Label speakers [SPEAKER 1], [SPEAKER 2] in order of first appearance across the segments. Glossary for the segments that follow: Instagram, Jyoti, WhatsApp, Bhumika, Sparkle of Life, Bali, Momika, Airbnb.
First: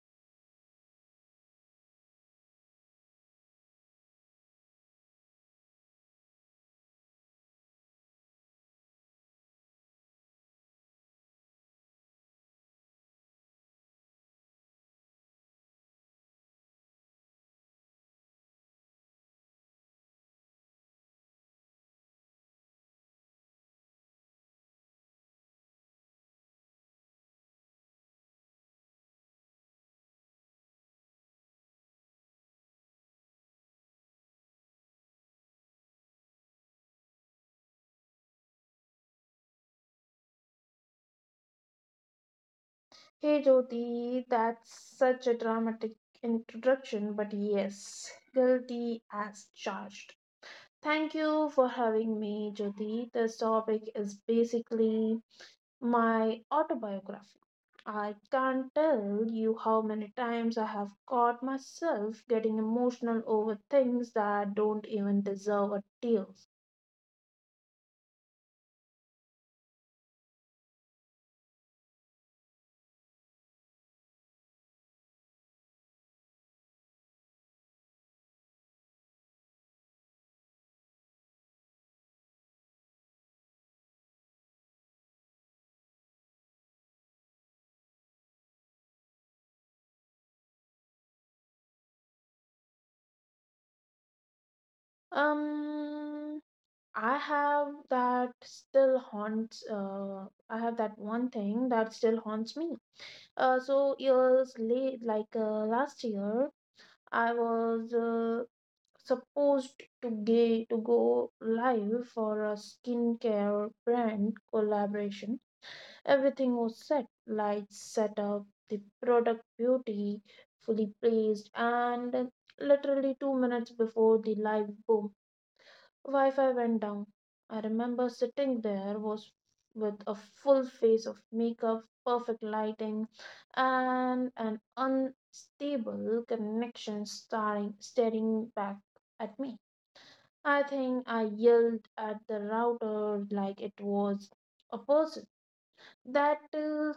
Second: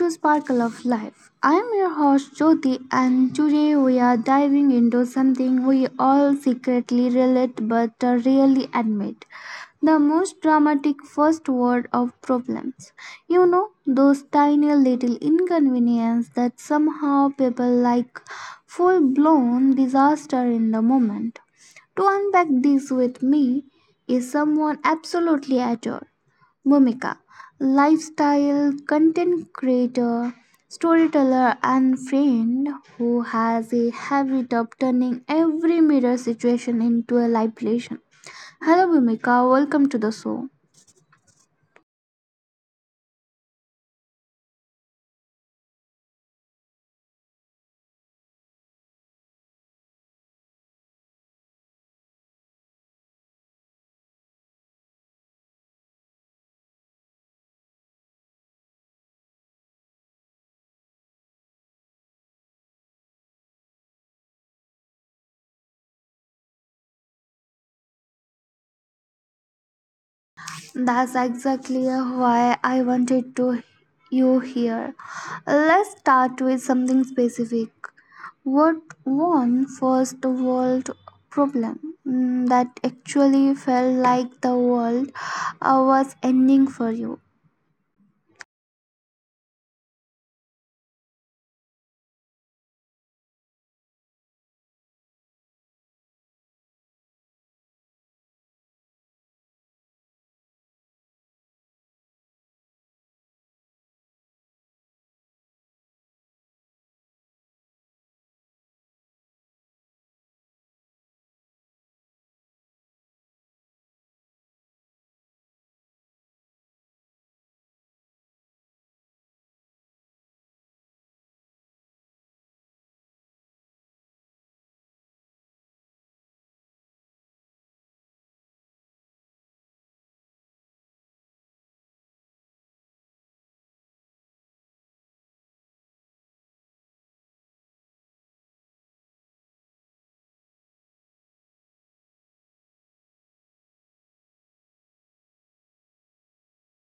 [SPEAKER 1] to Sparkle of Life. I am your host Jyoti, and today we are diving into something we all secretly relate but rarely admit the most dramatic first word of problems. You know, those tiny little inconvenience that somehow people like full blown disaster in the moment. To unpack this with me is someone absolutely adore. Momika, lifestyle content creator, storyteller, and friend who has a habit of turning every mirror situation into a live lesson. Hello, Momika. Welcome to the show.
[SPEAKER 2] Hey Jyoti, that's such a dramatic introduction, but yes, guilty as charged. Thank you for having me, Jyoti. This topic is basically my autobiography. I can't tell you how many times I have caught myself getting emotional over things that don't even deserve a tear.
[SPEAKER 1] That's exactly why I wanted to you here. Let's start with something specific. What one first world problem that actually felt like the world was ending for you?
[SPEAKER 2] Um, I have that still haunts. I have that one thing that still haunts me. So years late, like last year, I was supposed to gay to go live for a skincare brand collaboration. Everything was set, lights set up, the product beauty fully placed, and literally 2 minutes before the live boom Wi-Fi went down. I remember sitting there was with a full face of makeup, perfect lighting, and an unstable connection staring back at me. I think I yelled at the router like it was a person. That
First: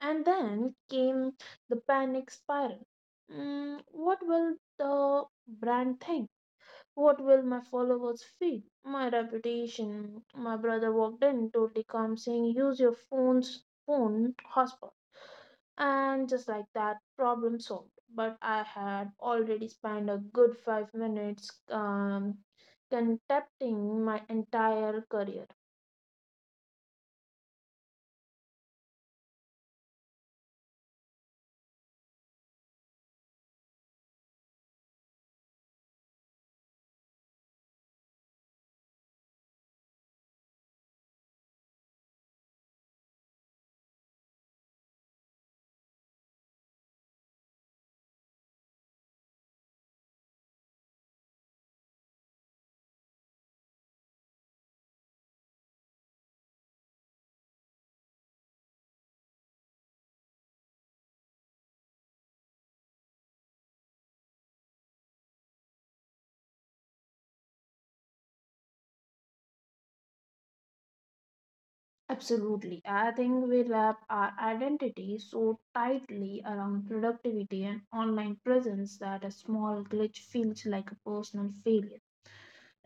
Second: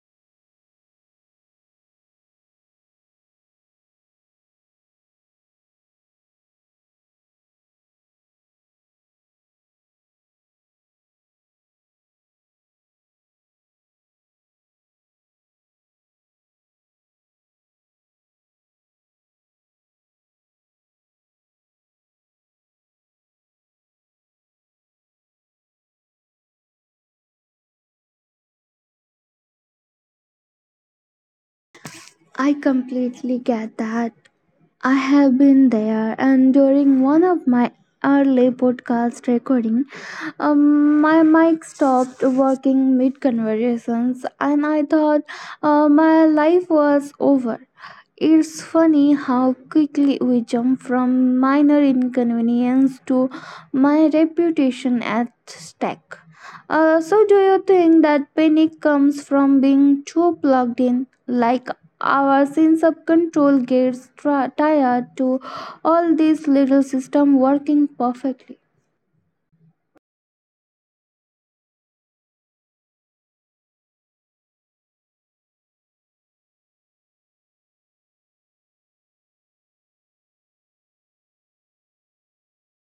[SPEAKER 2] And then came the panic spiral. Mm, what will the brand think? What will my followers feel? My reputation. My brother walked in, totally calm, saying, "Use your phone's phone hotspot," and just like that, problem solved. But I had already spent a good 5 minutes contempting my entire career.
[SPEAKER 1] I completely get that. I have been there, and during one of my early podcast recording, my mic stopped working mid conversations, and I thought my life was over. It's funny how quickly we jump from minor inconvenience to my reputation at stake. So, do you think that panic comes from being too plugged in, like our sense of control gets tired to all these little system working perfectly?
[SPEAKER 2] Absolutely, I think we wrap our identity so tightly around productivity and online presence that a small glitch feels like a personal failure.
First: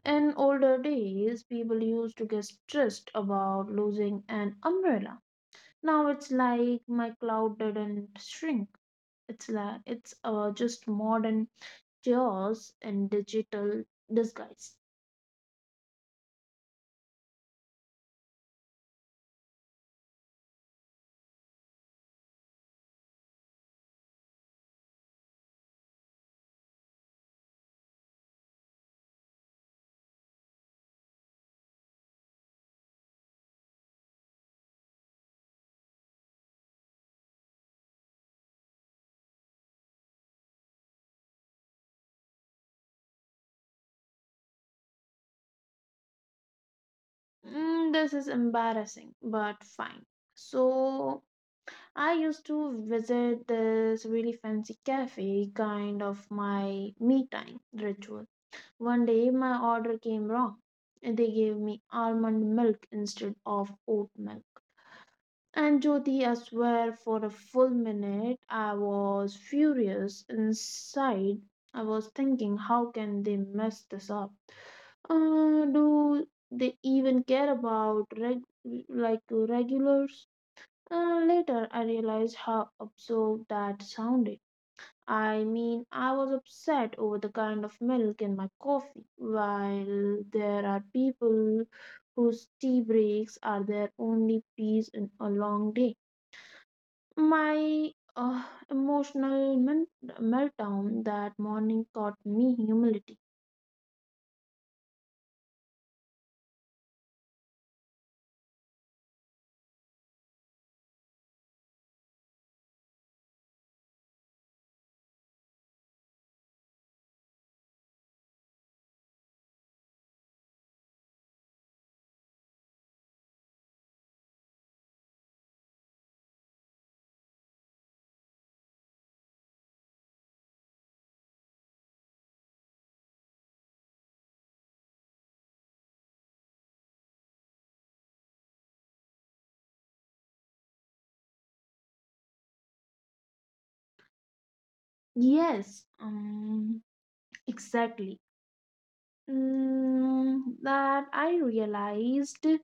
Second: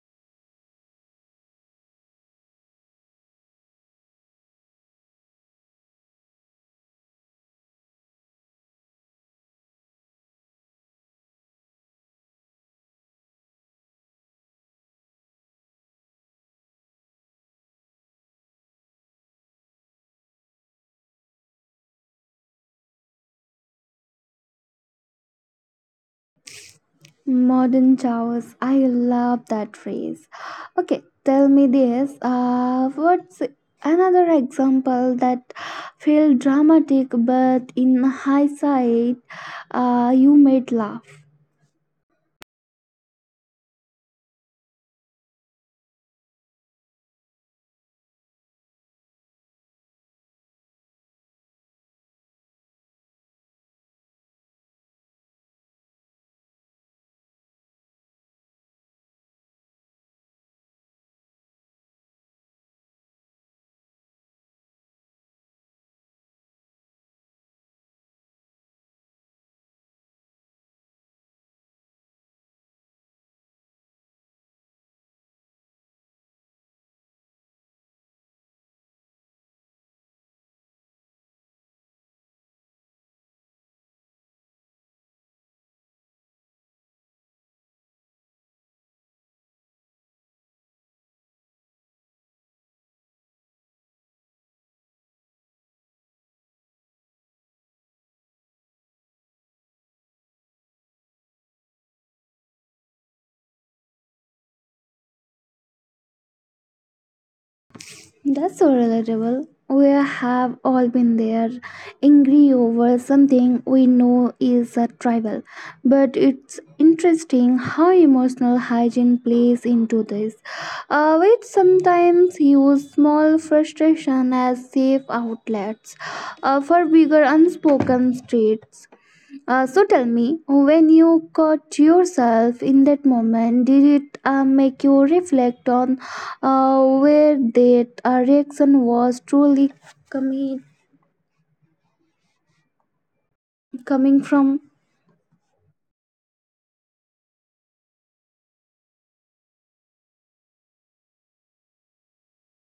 [SPEAKER 2] In older days, people used to get stressed about losing an umbrella. Now it's like my cloud didn't shrink. It's just modern chaos in digital disguise.
[SPEAKER 1] Modern chaos. I love that phrase. Okay, tell me this. What's another example that felt dramatic, but in hindsight, you made laugh?
[SPEAKER 2] Mm, this is embarrassing, but fine. So I used to visit this really fancy cafe, kind of my me time ritual. One day my order came wrong. They gave me almond milk instead of oat milk. And Jyoti, I swear, for a full minute I was furious. Inside, I was thinking, how can they mess this up? Do they even care about like regulars? Later, I realized how absurd that sounded. I mean, I was upset over the kind of milk in my coffee, while there are people whose tea breaks are their only peace in a long day. My uh, emotional meltdown that morning taught me humility.
[SPEAKER 1] That's so relatable. We have all been there, angry over something we know is a tribal. But it's interesting how emotional hygiene plays into this. We sometimes use small frustration as safe outlets for bigger unspoken states. So tell me, when you caught yourself in that moment, did it make you reflect on where that reaction was truly coming coming from?
[SPEAKER 2] Yes, exactly. Mm, that I realized.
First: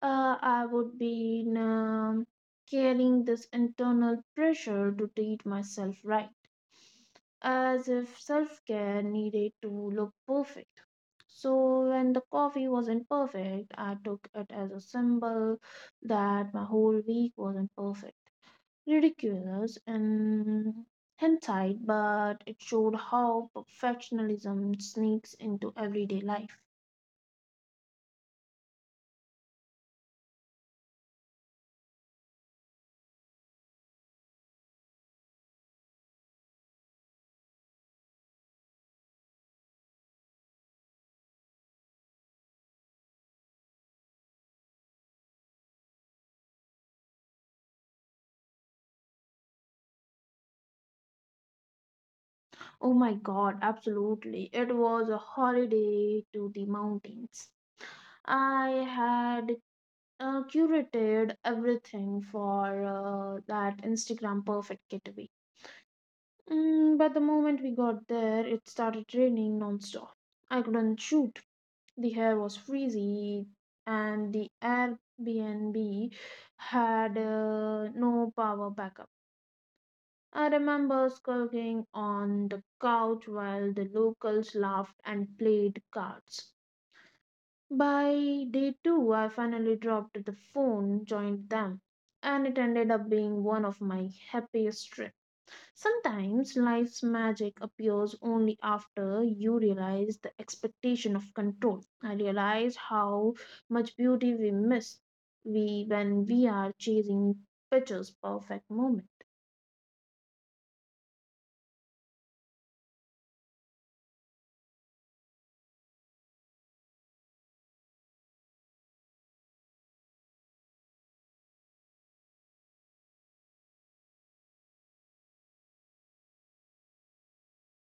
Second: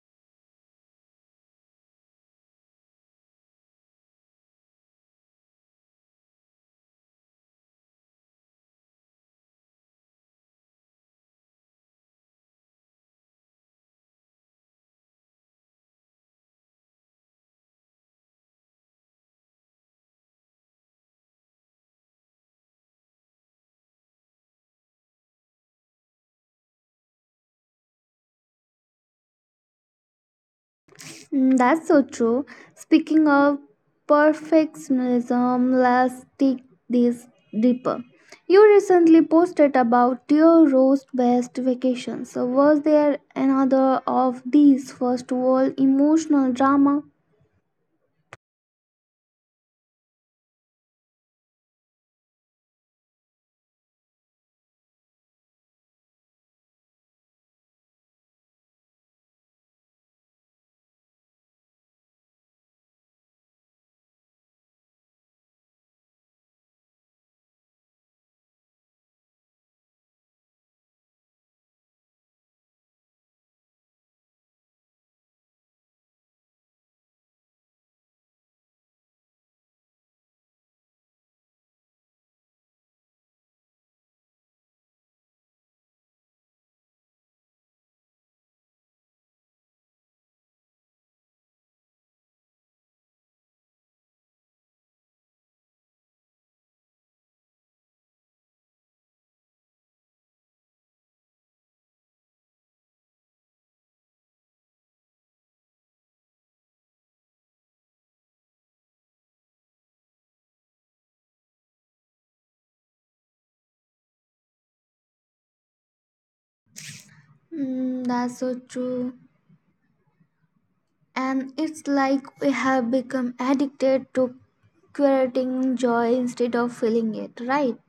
[SPEAKER 2] I would be carrying this internal pressure to treat myself right, as if self care needed to look perfect. So, when the coffee wasn't perfect, I took it as a symbol that my whole week wasn't perfect. Ridiculous in hindsight, but it showed how perfectionism sneaks into everyday life.
[SPEAKER 1] Mm, that's so true. Speaking of perfectionism, let's take this deeper. You recently posted about your roast best vacations. So was there another of these first world emotional drama?
[SPEAKER 2] Oh my God, absolutely. It was a holiday to the mountains. I had curated everything for that Instagram perfect getaway. Mm, but the moment we got there, it started raining nonstop. I couldn't shoot. The hair was freezy, and the Airbnb had no power backup. I remember skulking on the couch while the locals laughed and played cards. By day two, I finally dropped the phone, joined them, and it ended up being one of my happiest trips. Sometimes life's magic appears only after you realize the expectation of control. I realize how much beauty we miss we when we are chasing pictures perfect moment.
[SPEAKER 1] Mm, that's so true. And it's like we have become addicted to curating joy instead of feeling it, right?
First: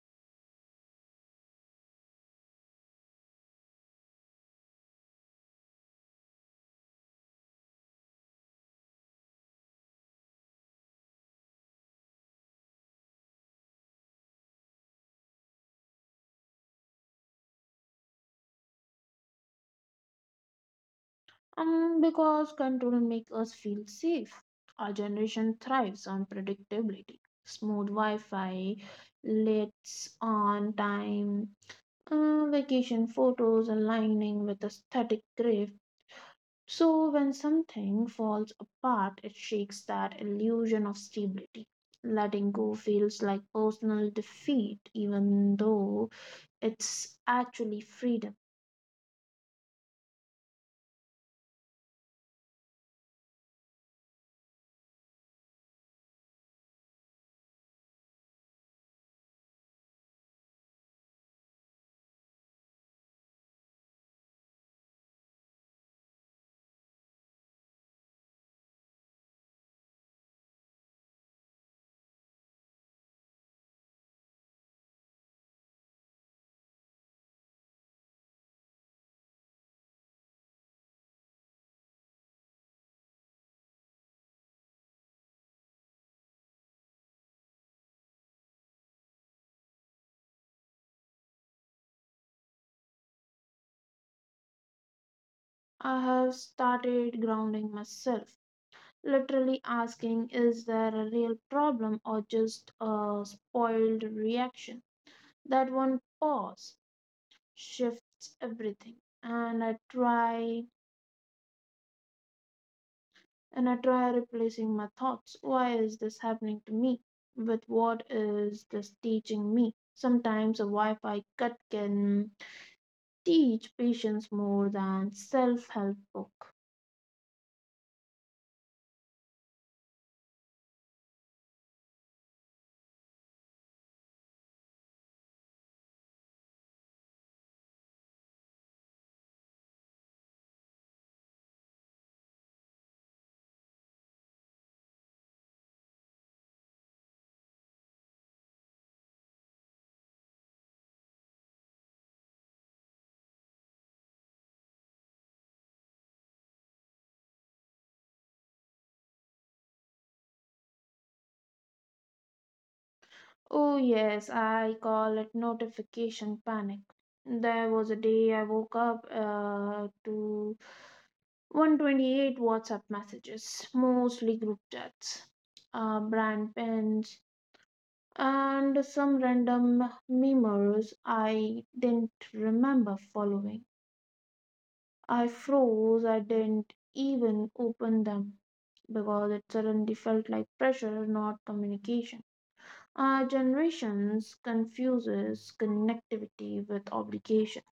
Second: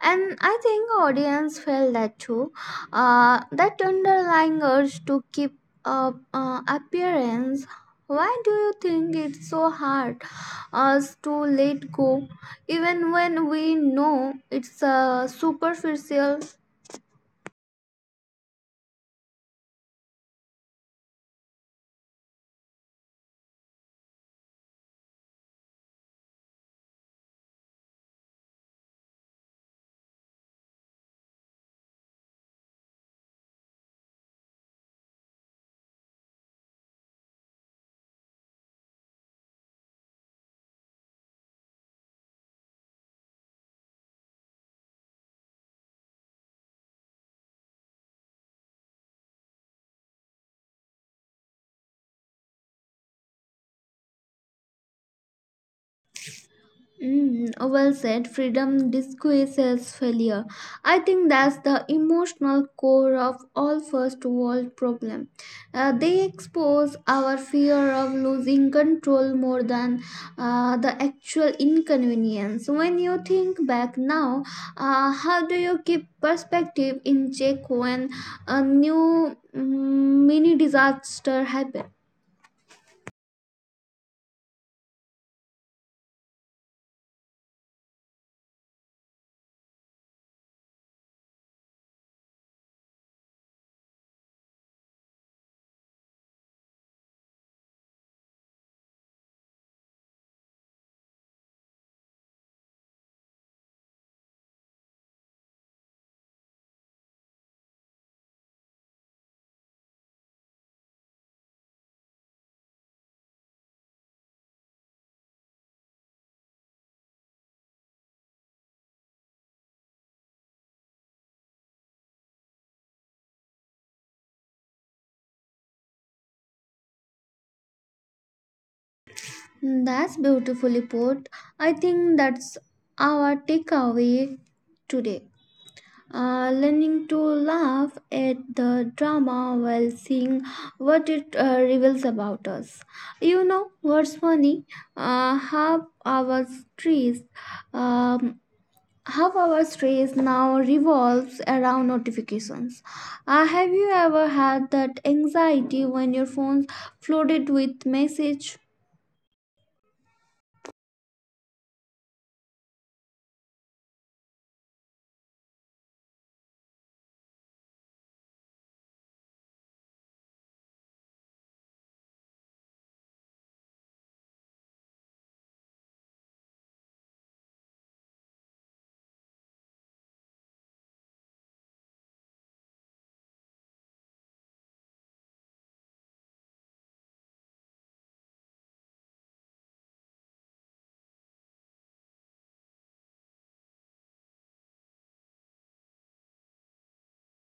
[SPEAKER 1] And I think audience felt that too. That underlying urge to keep up appearance. Why do you think it's so hard us to let go, even when we know it's superficial?
[SPEAKER 2] And because control makes us feel safe, our generation thrives on predictability. Smooth Wi Fi, lights on time, vacation photos aligning with aesthetic grief. So, when something falls apart, it shakes that illusion of stability. Letting go feels like personal defeat, even though it's actually freedom.
[SPEAKER 1] Mm, well said. Freedom disguises failure. I think that's the emotional core of all first world problem. They expose our fear of losing control more than the actual inconvenience. When you think back now, how do you keep perspective in check when a new mini disaster happens?
[SPEAKER 2] I have started grounding myself literally asking, is there a real problem or just a spoiled reaction? That one pause shifts everything, and I try replacing my thoughts, why is this happening to me, with what is this teaching me. Sometimes a wi-fi cut can teach patience more than self-help book.
[SPEAKER 1] Mm, that's beautifully put. I think that's our takeaway today. Learning to laugh at the drama while seeing what it reveals about us. You know what's funny? Uh, half our stress, um, Half our stress now revolves around notifications. Have you ever had that anxiety when your phone's flooded with message?
[SPEAKER 2] Oh, yes, I call it notification panic. There was a day I woke up to 128 WhatsApp messages, mostly group chats, brand pens, and some random memes I didn't remember following. I froze, I didn't even open them because it suddenly felt like pressure, not communication. Our generations confuses connectivity with obligation.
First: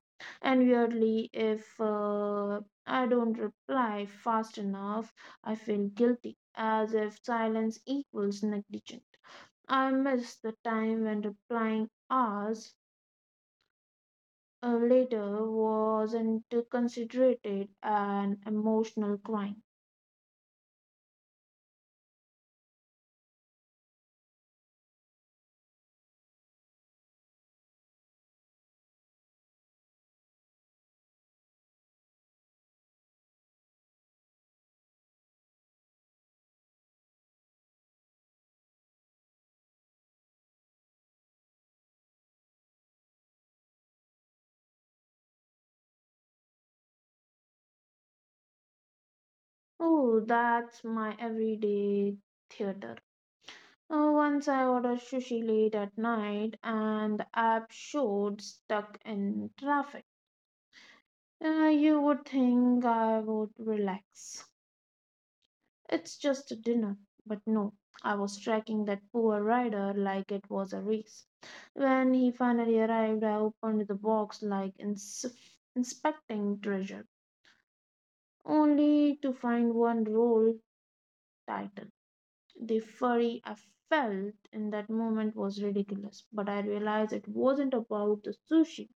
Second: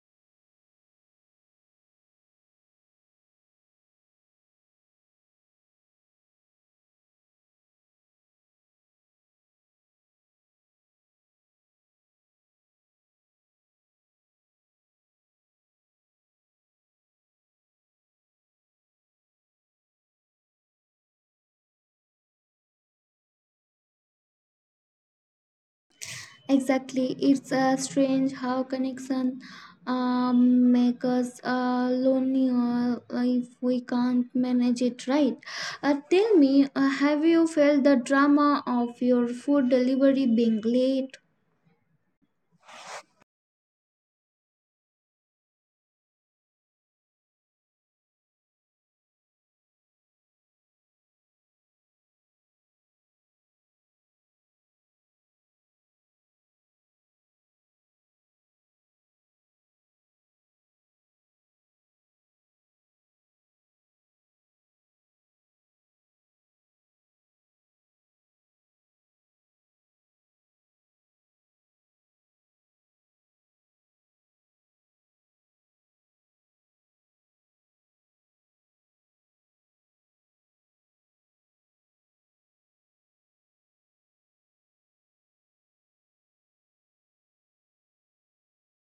[SPEAKER 2] And weirdly, if I don't reply fast enough, I feel guilty, as if silence equals negligent. I miss the time when replying hours later wasn't considered an emotional crime.
[SPEAKER 1] Exactly, it's strange how connection make us lonely if we can't manage it right. Tell me, have you felt the drama of your food delivery being late?
[SPEAKER 2] Oh, that's my everyday theater. Once I ordered sushi late at night and the app showed stuck in traffic. You would think I would relax. It's just a dinner, but no. I was tracking that poor rider like it was a race. When he finally arrived, I opened the box like inspecting treasure, only to find one roll title. The fury I felt in that moment was ridiculous, but I realized it wasn't about the sushi.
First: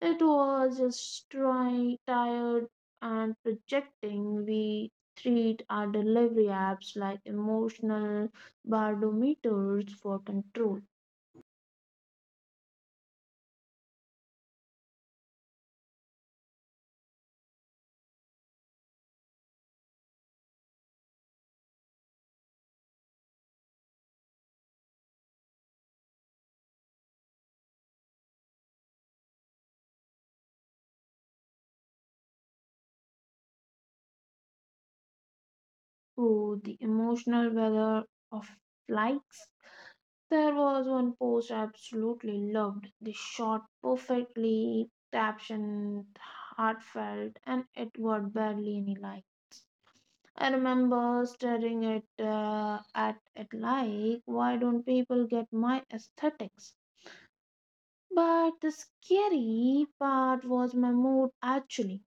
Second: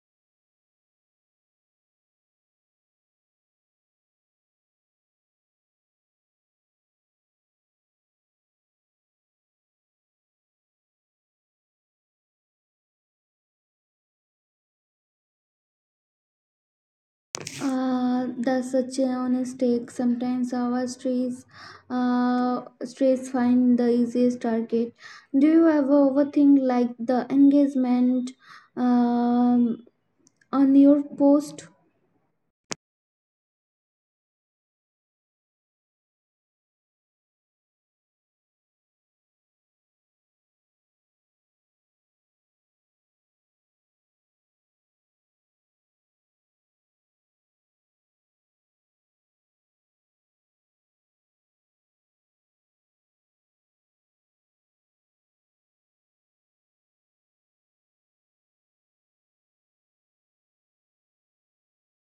[SPEAKER 2] It was just trying, tired and projecting. We treat our delivery apps like emotional barometers for control.
[SPEAKER 1] That's such a mistake. Sometimes our stress find the easiest target. Do you ever overthink like the engagement um, on your post?
[SPEAKER 2] Oh, the emotional weather of likes. There was one post I absolutely loved. The short, perfectly captioned, heartfelt, and it got barely any likes. I remember staring at it like, why don't people get my aesthetics? But the scary part was my mood actually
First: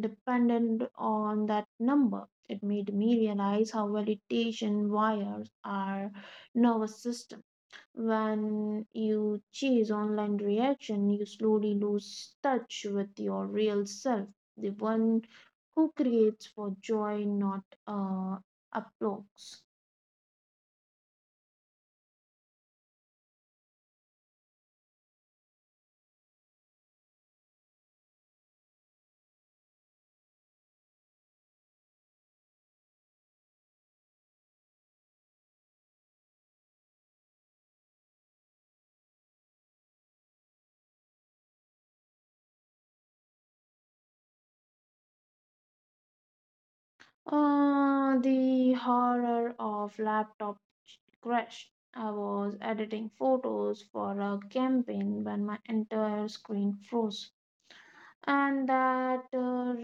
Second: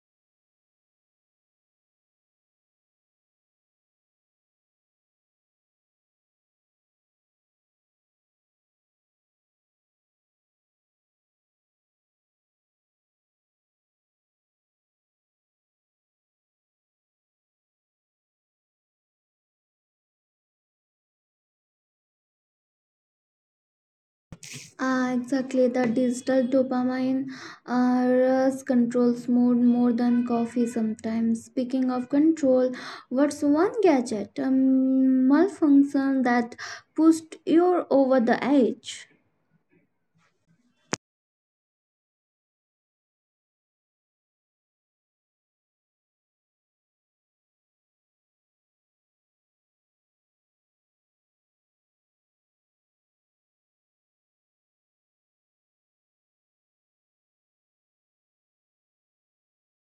[SPEAKER 2] dependent on that number. It made me realize how validation wires our nervous system. When you chase online reaction, you slowly lose touch with your real self, the one who creates for joy, not applause.
[SPEAKER 1] Exactly, the digital dopamine rush controls mood more than coffee sometimes. Speaking of control, what's one gadget malfunction that pushed you over the edge?
[SPEAKER 2] The horror of laptop crash. I was editing photos for a campaign when my entire screen froze, and that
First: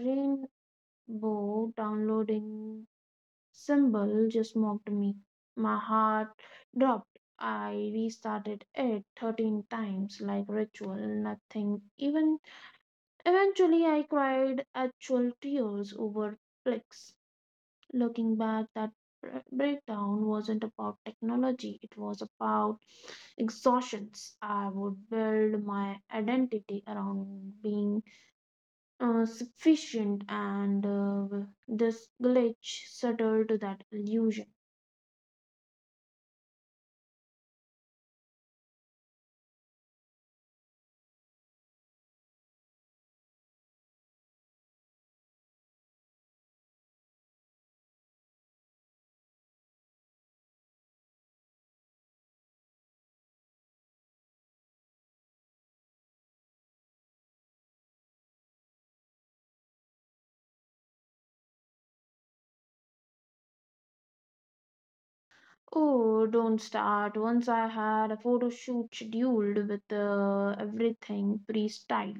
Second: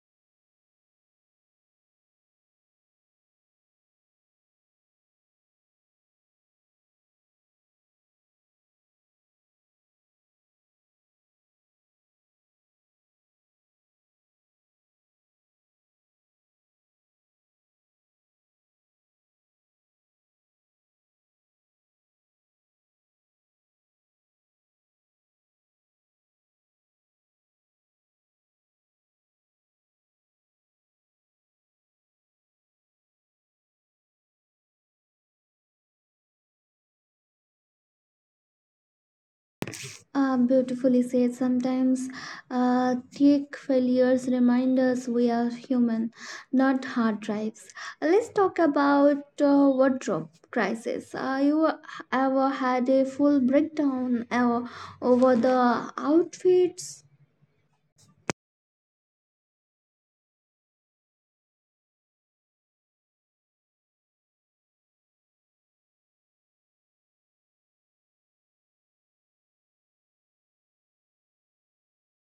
[SPEAKER 2] rainbow downloading symbol just mocked me. My heart dropped. I restarted it 13 times like ritual, nothing. Even eventually, I cried actual tears over clicks. Looking back, that breakdown wasn't about technology, it was about exhaustions. I would build my identity around being sufficient, and this glitch shattered that illusion.
[SPEAKER 1] Ah, beautifully said. Sometimes tech failures remind us we are human, not hard drives. Let's talk about wardrobe crisis. You ever had a full breakdown over the outfits?
[SPEAKER 2] Oh, don't start. Once I had a photo shoot scheduled with everything pre-styled,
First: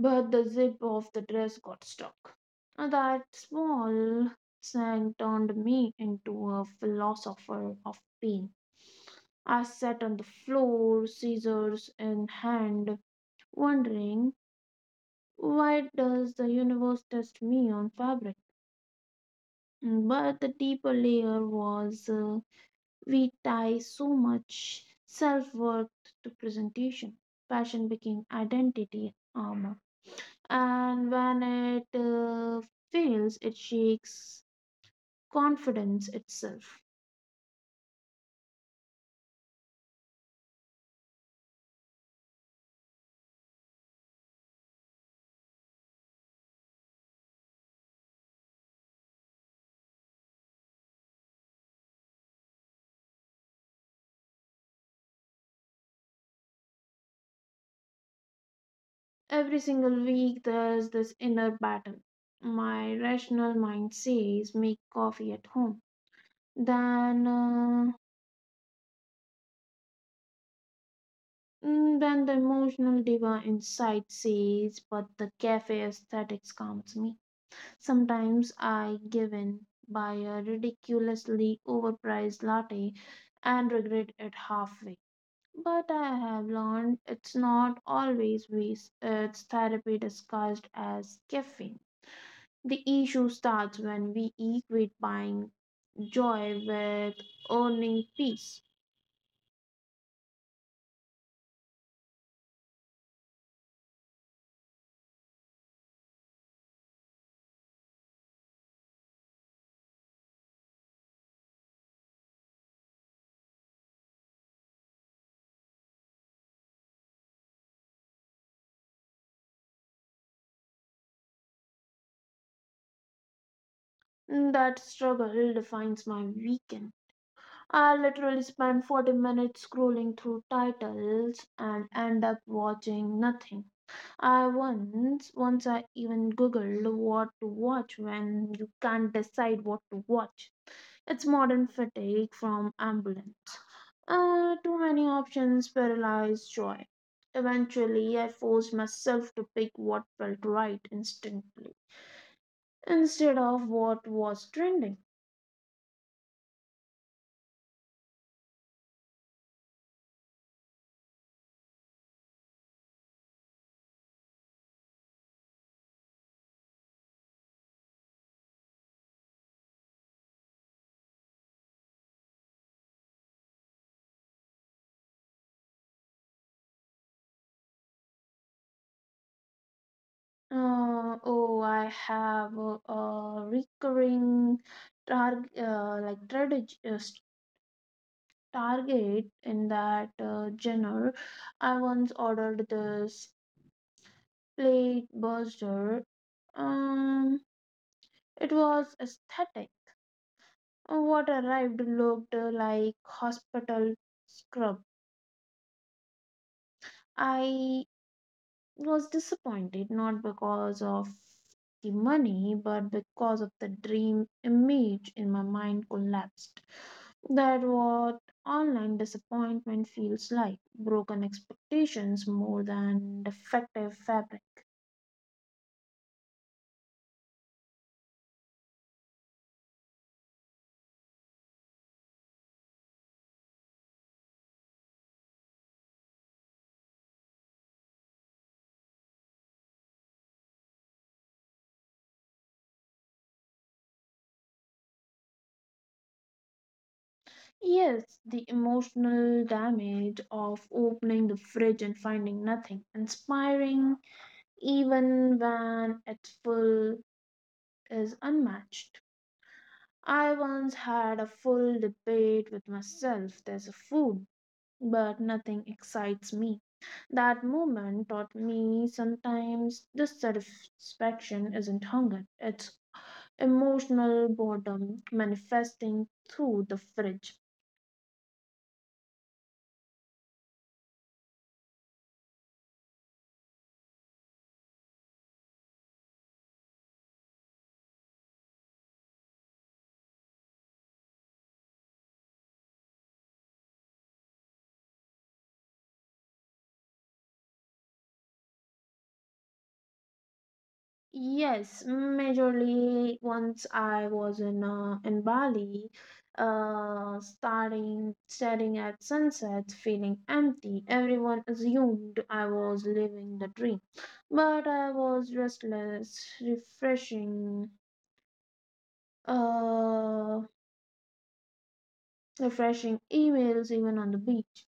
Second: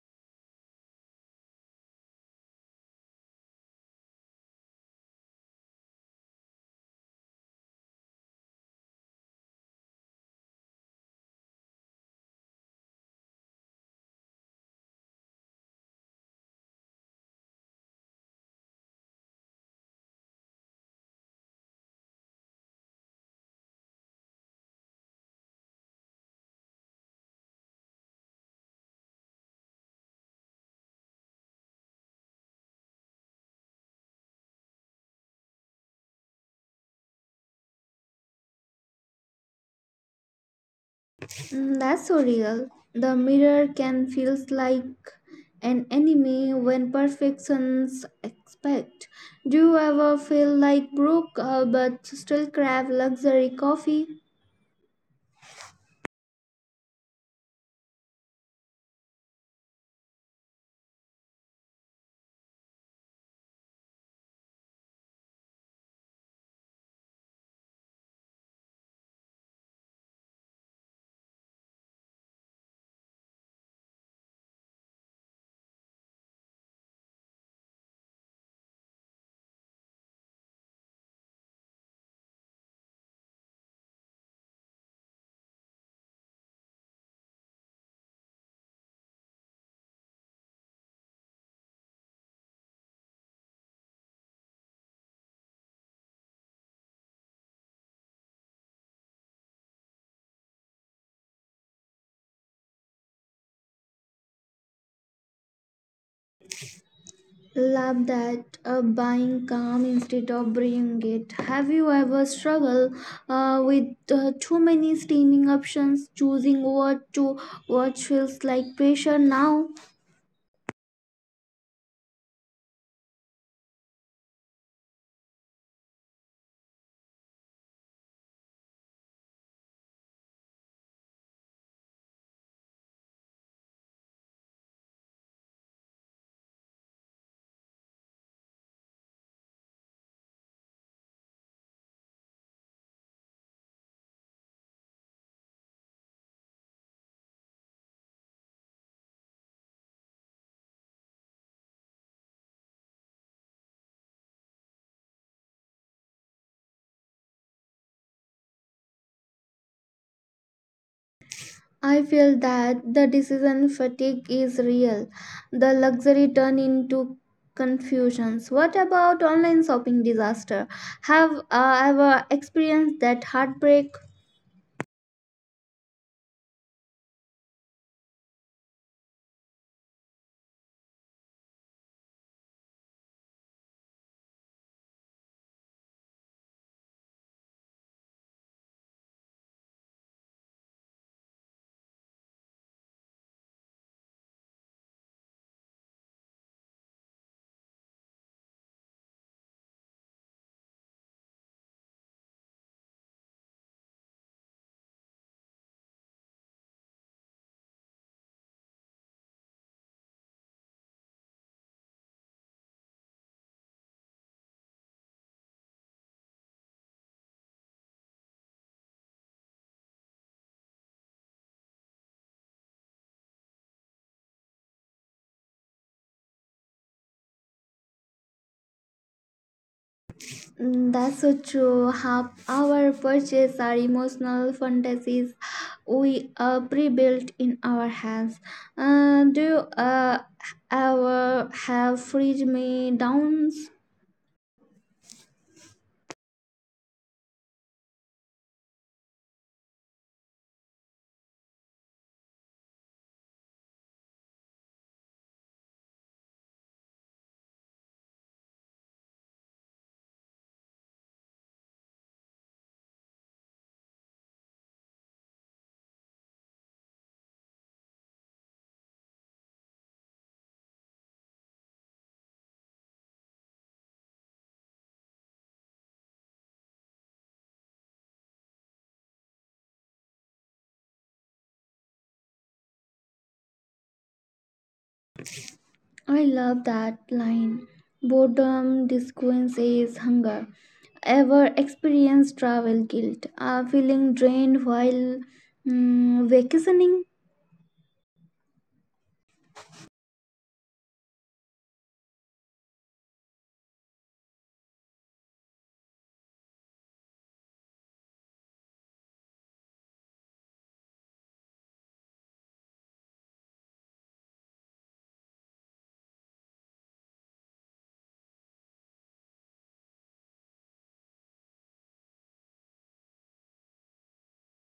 [SPEAKER 2] but the zip of the dress got stuck. And that small thing turned me into a philosopher of pain. I sat on the floor, scissors in hand, wondering, why does the universe test me on fabric? But the deeper layer was we tie so much self worth to presentation. Passion became identity armor. And when it fails, it shakes confidence itself.
[SPEAKER 1] Mm, that's so real. The mirror can feels like an enemy when perfections expect. Do you ever feel like broke but still crave luxury coffee?
[SPEAKER 2] Every single week, there's this inner battle. My rational mind says, make coffee at home. Then, uh, then the emotional diva inside says, but the cafe aesthetics calms me. Sometimes I give in, buy a ridiculously overpriced latte, and regret it halfway. But I have learned it's not always waste, it's therapy disguised as caffeine. The issue starts when we equate buying joy with earning peace.
[SPEAKER 1] Love that buying calm instead of bringing it. Have you ever struggled with too many streaming options? Choosing what to watch feels like pressure now.
[SPEAKER 2] That struggle defines my weekend. I literally spend 40 minutes scrolling through titles and end up watching nothing. I once I even googled what to watch when you can't decide what to watch. It's modern fatigue from ambulance. Too many options paralyzed joy. Eventually, I forced myself to pick what felt right instantly instead of what was trending.
[SPEAKER 1] I feel that the decision fatigue is real. The luxury turn into confusions. What about online shopping disaster? Have ever experienced that heartbreak?
[SPEAKER 2] Oh, I have a recurring target, like strategy, target in that genre. I once ordered this plate buster. Um, it was aesthetic. What arrived looked like hospital scrub. I was disappointed not because of the money, but because of the dream image in my mind collapsed. That what online disappointment feels like, broken expectations more than defective fabric.
[SPEAKER 1] Mm, that's so true. Half our purchases are emotional fantasies we pre-built in our hands. Do you uh, ever have fridge me downs?
[SPEAKER 2] Yes, the emotional damage of opening the fridge and finding nothing inspiring, even when it's full, is unmatched. I once had a full debate with myself. There's a food but nothing excites me. That moment taught me sometimes dissatisfaction isn't hunger, it's emotional boredom manifesting through the fridge.
[SPEAKER 1] I love that line. Boredom disguises hunger. Ever experienced travel guilt? Feeling drained while vacationing?
[SPEAKER 2] Yes, majorly once I was in Bali, starting staring at sunsets, feeling empty. Everyone assumed I was living the dream, but I was restless, refreshing uh, refreshing emails even on the beach.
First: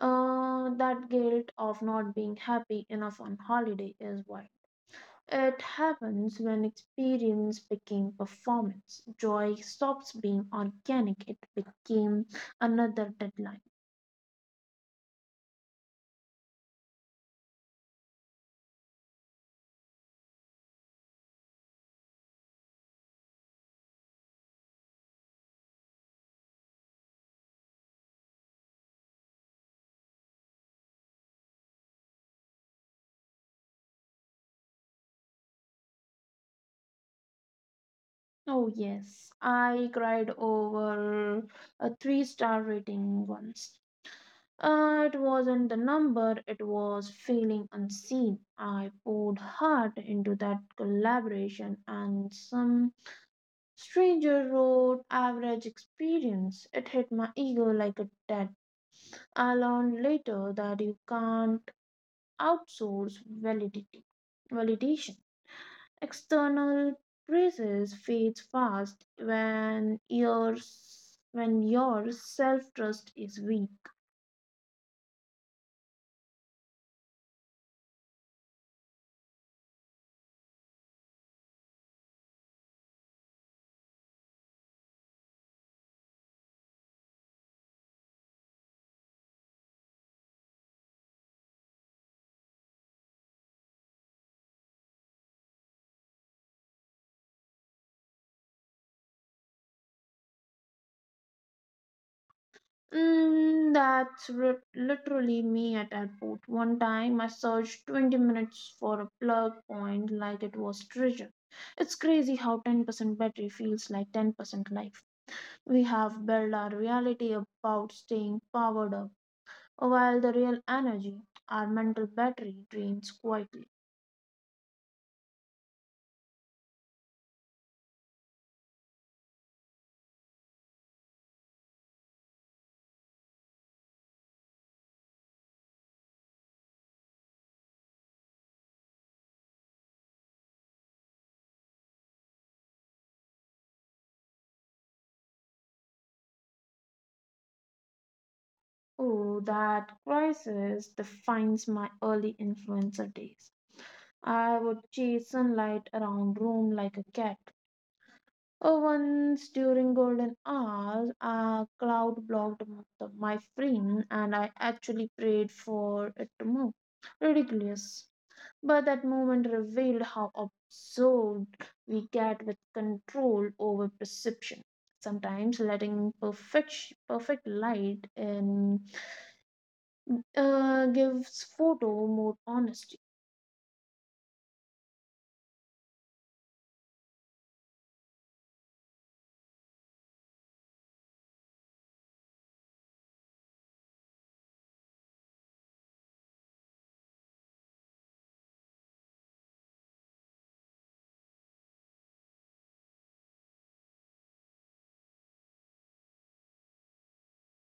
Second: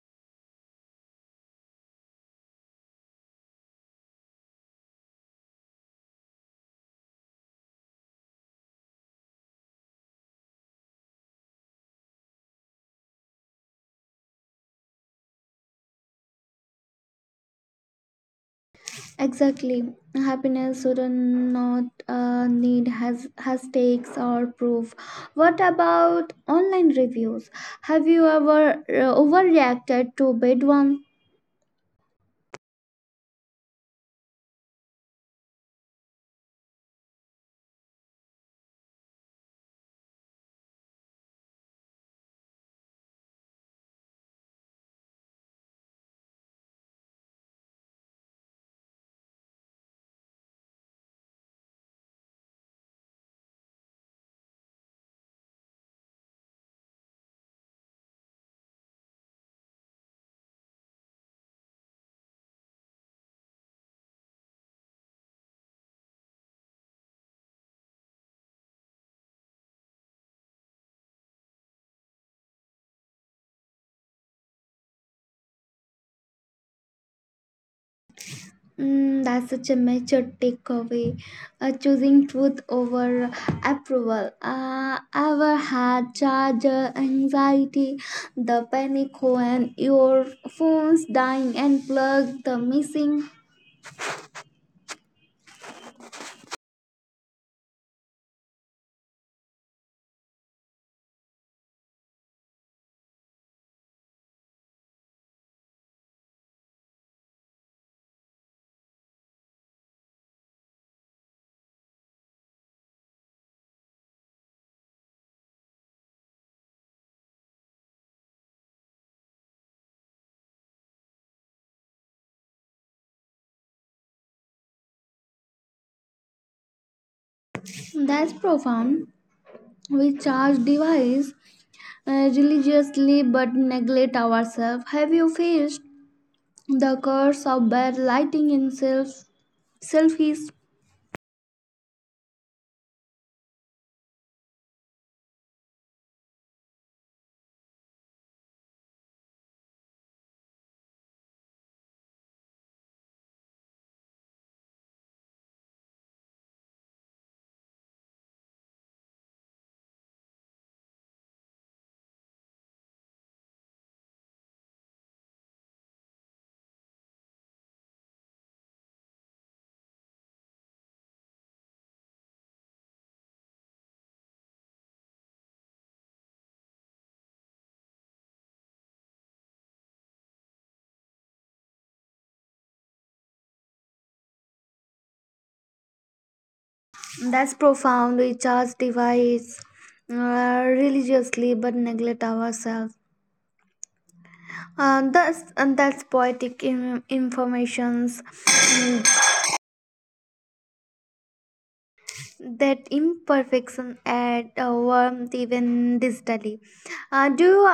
[SPEAKER 2] That guilt of not being happy enough on holiday is wild. It happens when experience became performance. Joy stops being organic, it became another deadline.
[SPEAKER 1] Exactly. Happiness should not need has hashtags or proof. What about online reviews? Have you ever overreacted to bad one?
[SPEAKER 2] Oh, yes, I cried over a three-star rating once. It wasn't the number, it was feeling unseen. I poured heart into that collaboration, and some stranger wrote average experience. It hit my ego like a debt. I learned later that you can't outsource validity, validation. External praises fades fast when your self trust is weak.
[SPEAKER 1] Mm, that's such a major takeaway. Choosing truth over approval. Ever had charger anxiety, the panic when your phone's dying and plug the missing?
[SPEAKER 2] Mm, that's literally me at airport. One time I searched 20 minutes for a plug point like it was treasure. It's crazy how 10% battery feels like 10% life. We have built our reality about staying powered up, while the real energy, our mental battery, drains quietly.
[SPEAKER 1] That's profound. We charge device religiously but neglect ourselves. Have you faced the curse of bad lighting in self selfies?
[SPEAKER 2] Oh, that crisis defines my early influencer days. I would chase sunlight around room like a cat. Once during golden hours, a cloud blocked my frame, and I actually prayed for it to move. Ridiculous. But that moment revealed how absorbed we get with control over perception. Sometimes letting perfect light in gives photo more honesty.
[SPEAKER 1] That's profound. We charge device religiously but neglect ourselves. That's and that's poetic in, informations that imperfection add a warmth even distally. Do you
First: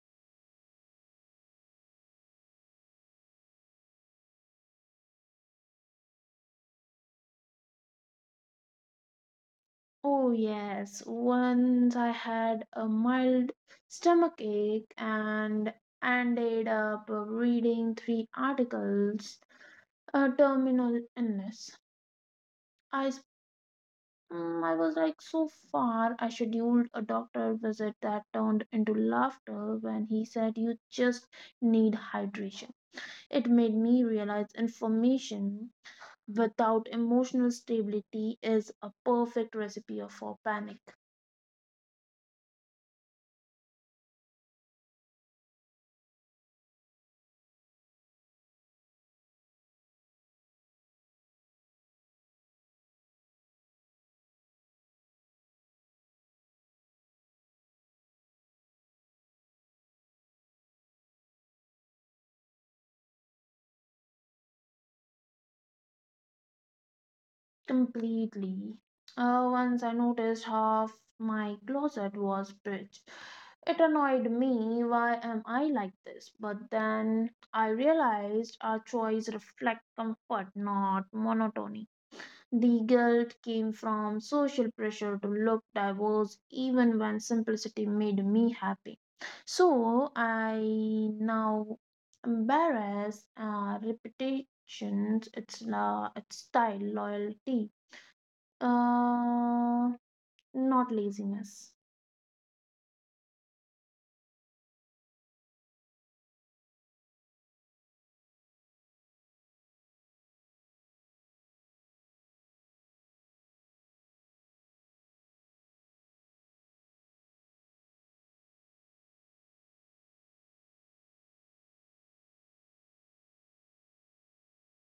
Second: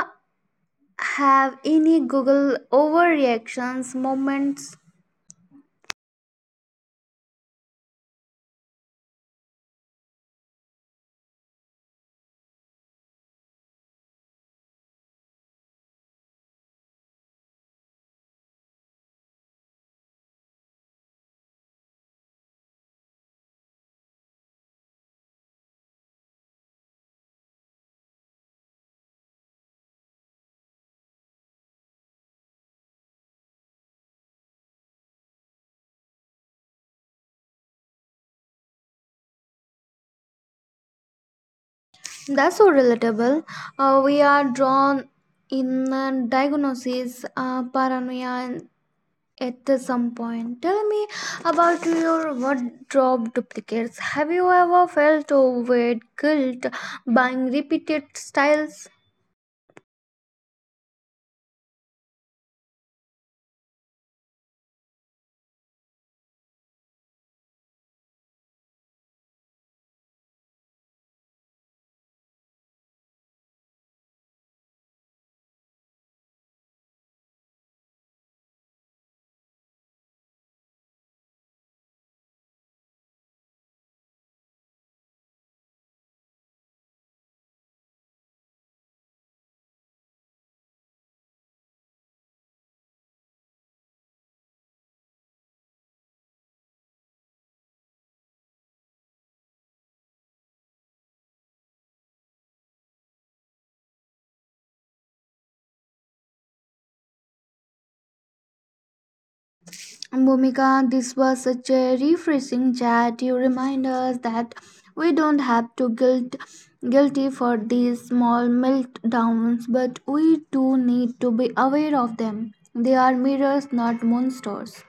[SPEAKER 1] have any Google overreactions moments?
[SPEAKER 2] Oh, yes. Once I had a mild stomach ache and ended up reading three articles, a terminal illness. I, s- I was like so far. I scheduled a doctor visit that turned into laughter when he said, you just need hydration. It made me realize information without emotional stability is a perfect recipe for panic.
[SPEAKER 1] That's so relatable. We are drawn in diagnosis, paranoia and at some point. Tell me about your wardrobe duplicates. Have you ever felt overweight guilt buying repeated styles?
[SPEAKER 2] Completely. Once I noticed half my closet was brick. It annoyed me. Why am I like this? But then I realized our choice reflect comfort, not monotony. The guilt came from social pressure to look diverse, even when simplicity made me happy. So I now embarrass reputations, its style, loyalty, uh, not laziness.
[SPEAKER 1] Bhumika, this was such a refreshing chat. You remind us that we don't have to guilty for these small meltdowns, but we do need to be aware of them. They are mirrors, not monsters.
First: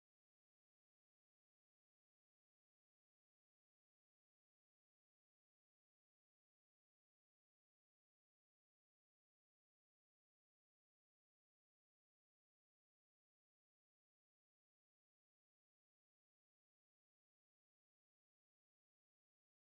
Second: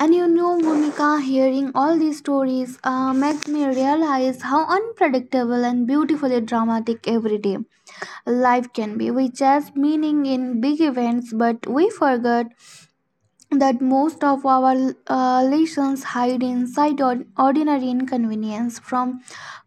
[SPEAKER 1] And you know, Bhumika, hearing all these stories makes me realize how unpredictable and beautifully dramatic every day life can be. We chase meaning in big events, but we forget that most of our lessons hide inside ordinary inconvenience from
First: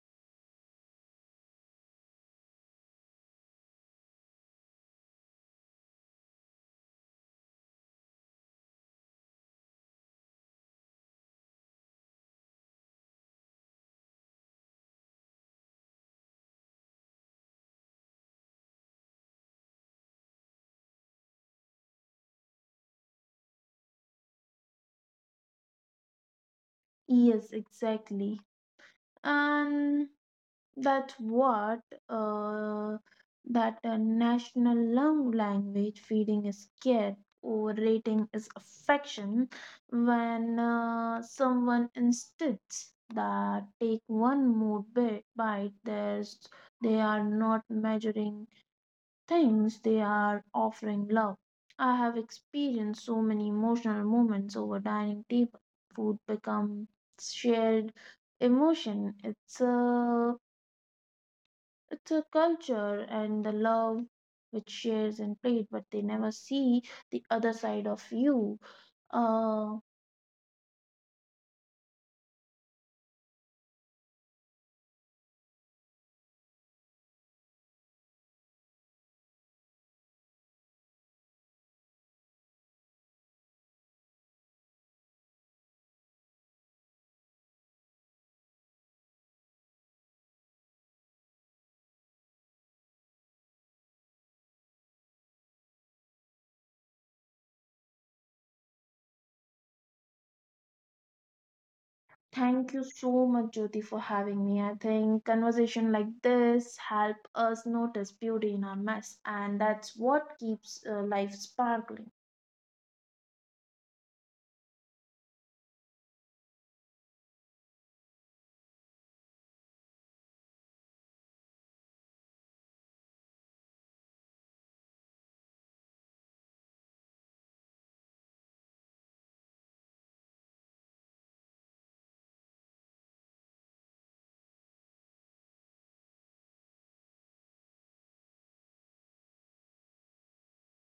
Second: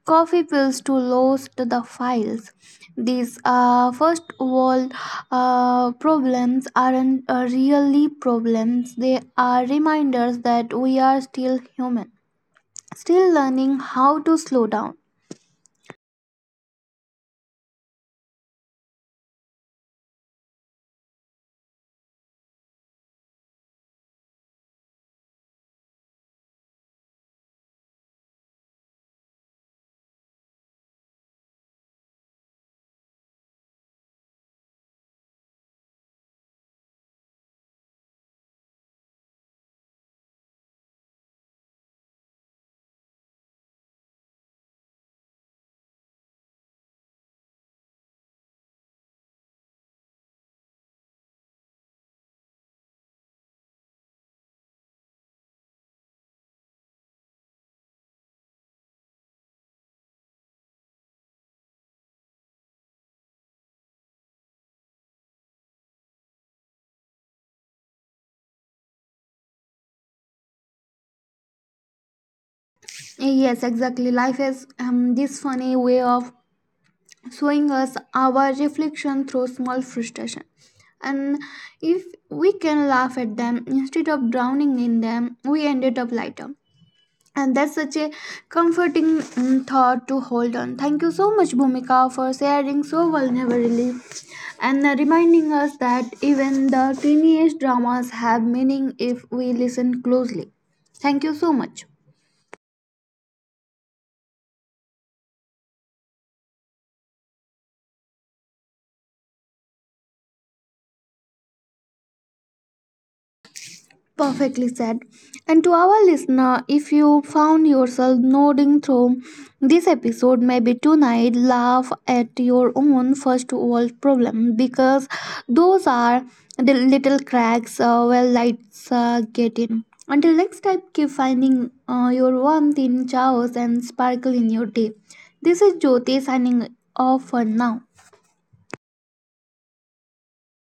[SPEAKER 1] coffee pills to lost the files, these first world problems aren't really problems. They are reminders that we are still human, still learning how to slow down.
[SPEAKER 2] Yes, exactly. And that's what uh, that national lung language feeding is care. Overrating is affection when someone insists that take one more bite. There's they are not measuring things, they are offering love. I have experienced so many emotional moments over dining table. Food becomes shared emotion. It's a culture and the love which shares and played, but they never see the other side of you. Uh,
[SPEAKER 1] Yes, exactly, life is this funny way of showing us our reflection through small frustration, and if we can laugh at them instead of drowning in them, we ended up lighter, and that's such a comforting thought to hold on. Thank you so much, Bhumika, for sharing so vulnerably and reminding us that even the tiniest dramas have meaning if we listen closely. Thank you so much.
[SPEAKER 2] Thank you so much, Jyoti, for having me. I think conversation like this help us notice beauty in our mess, and that's what keeps life sparkling.
[SPEAKER 1] Perfectly said. And to our listener, if you found yourself nodding through this episode, maybe tonight laugh at your own first world problem because those are the little cracks where lights get in. Until next time, keep finding your warmth in chaos and sparkle in your day. This is Jyoti signing off for now.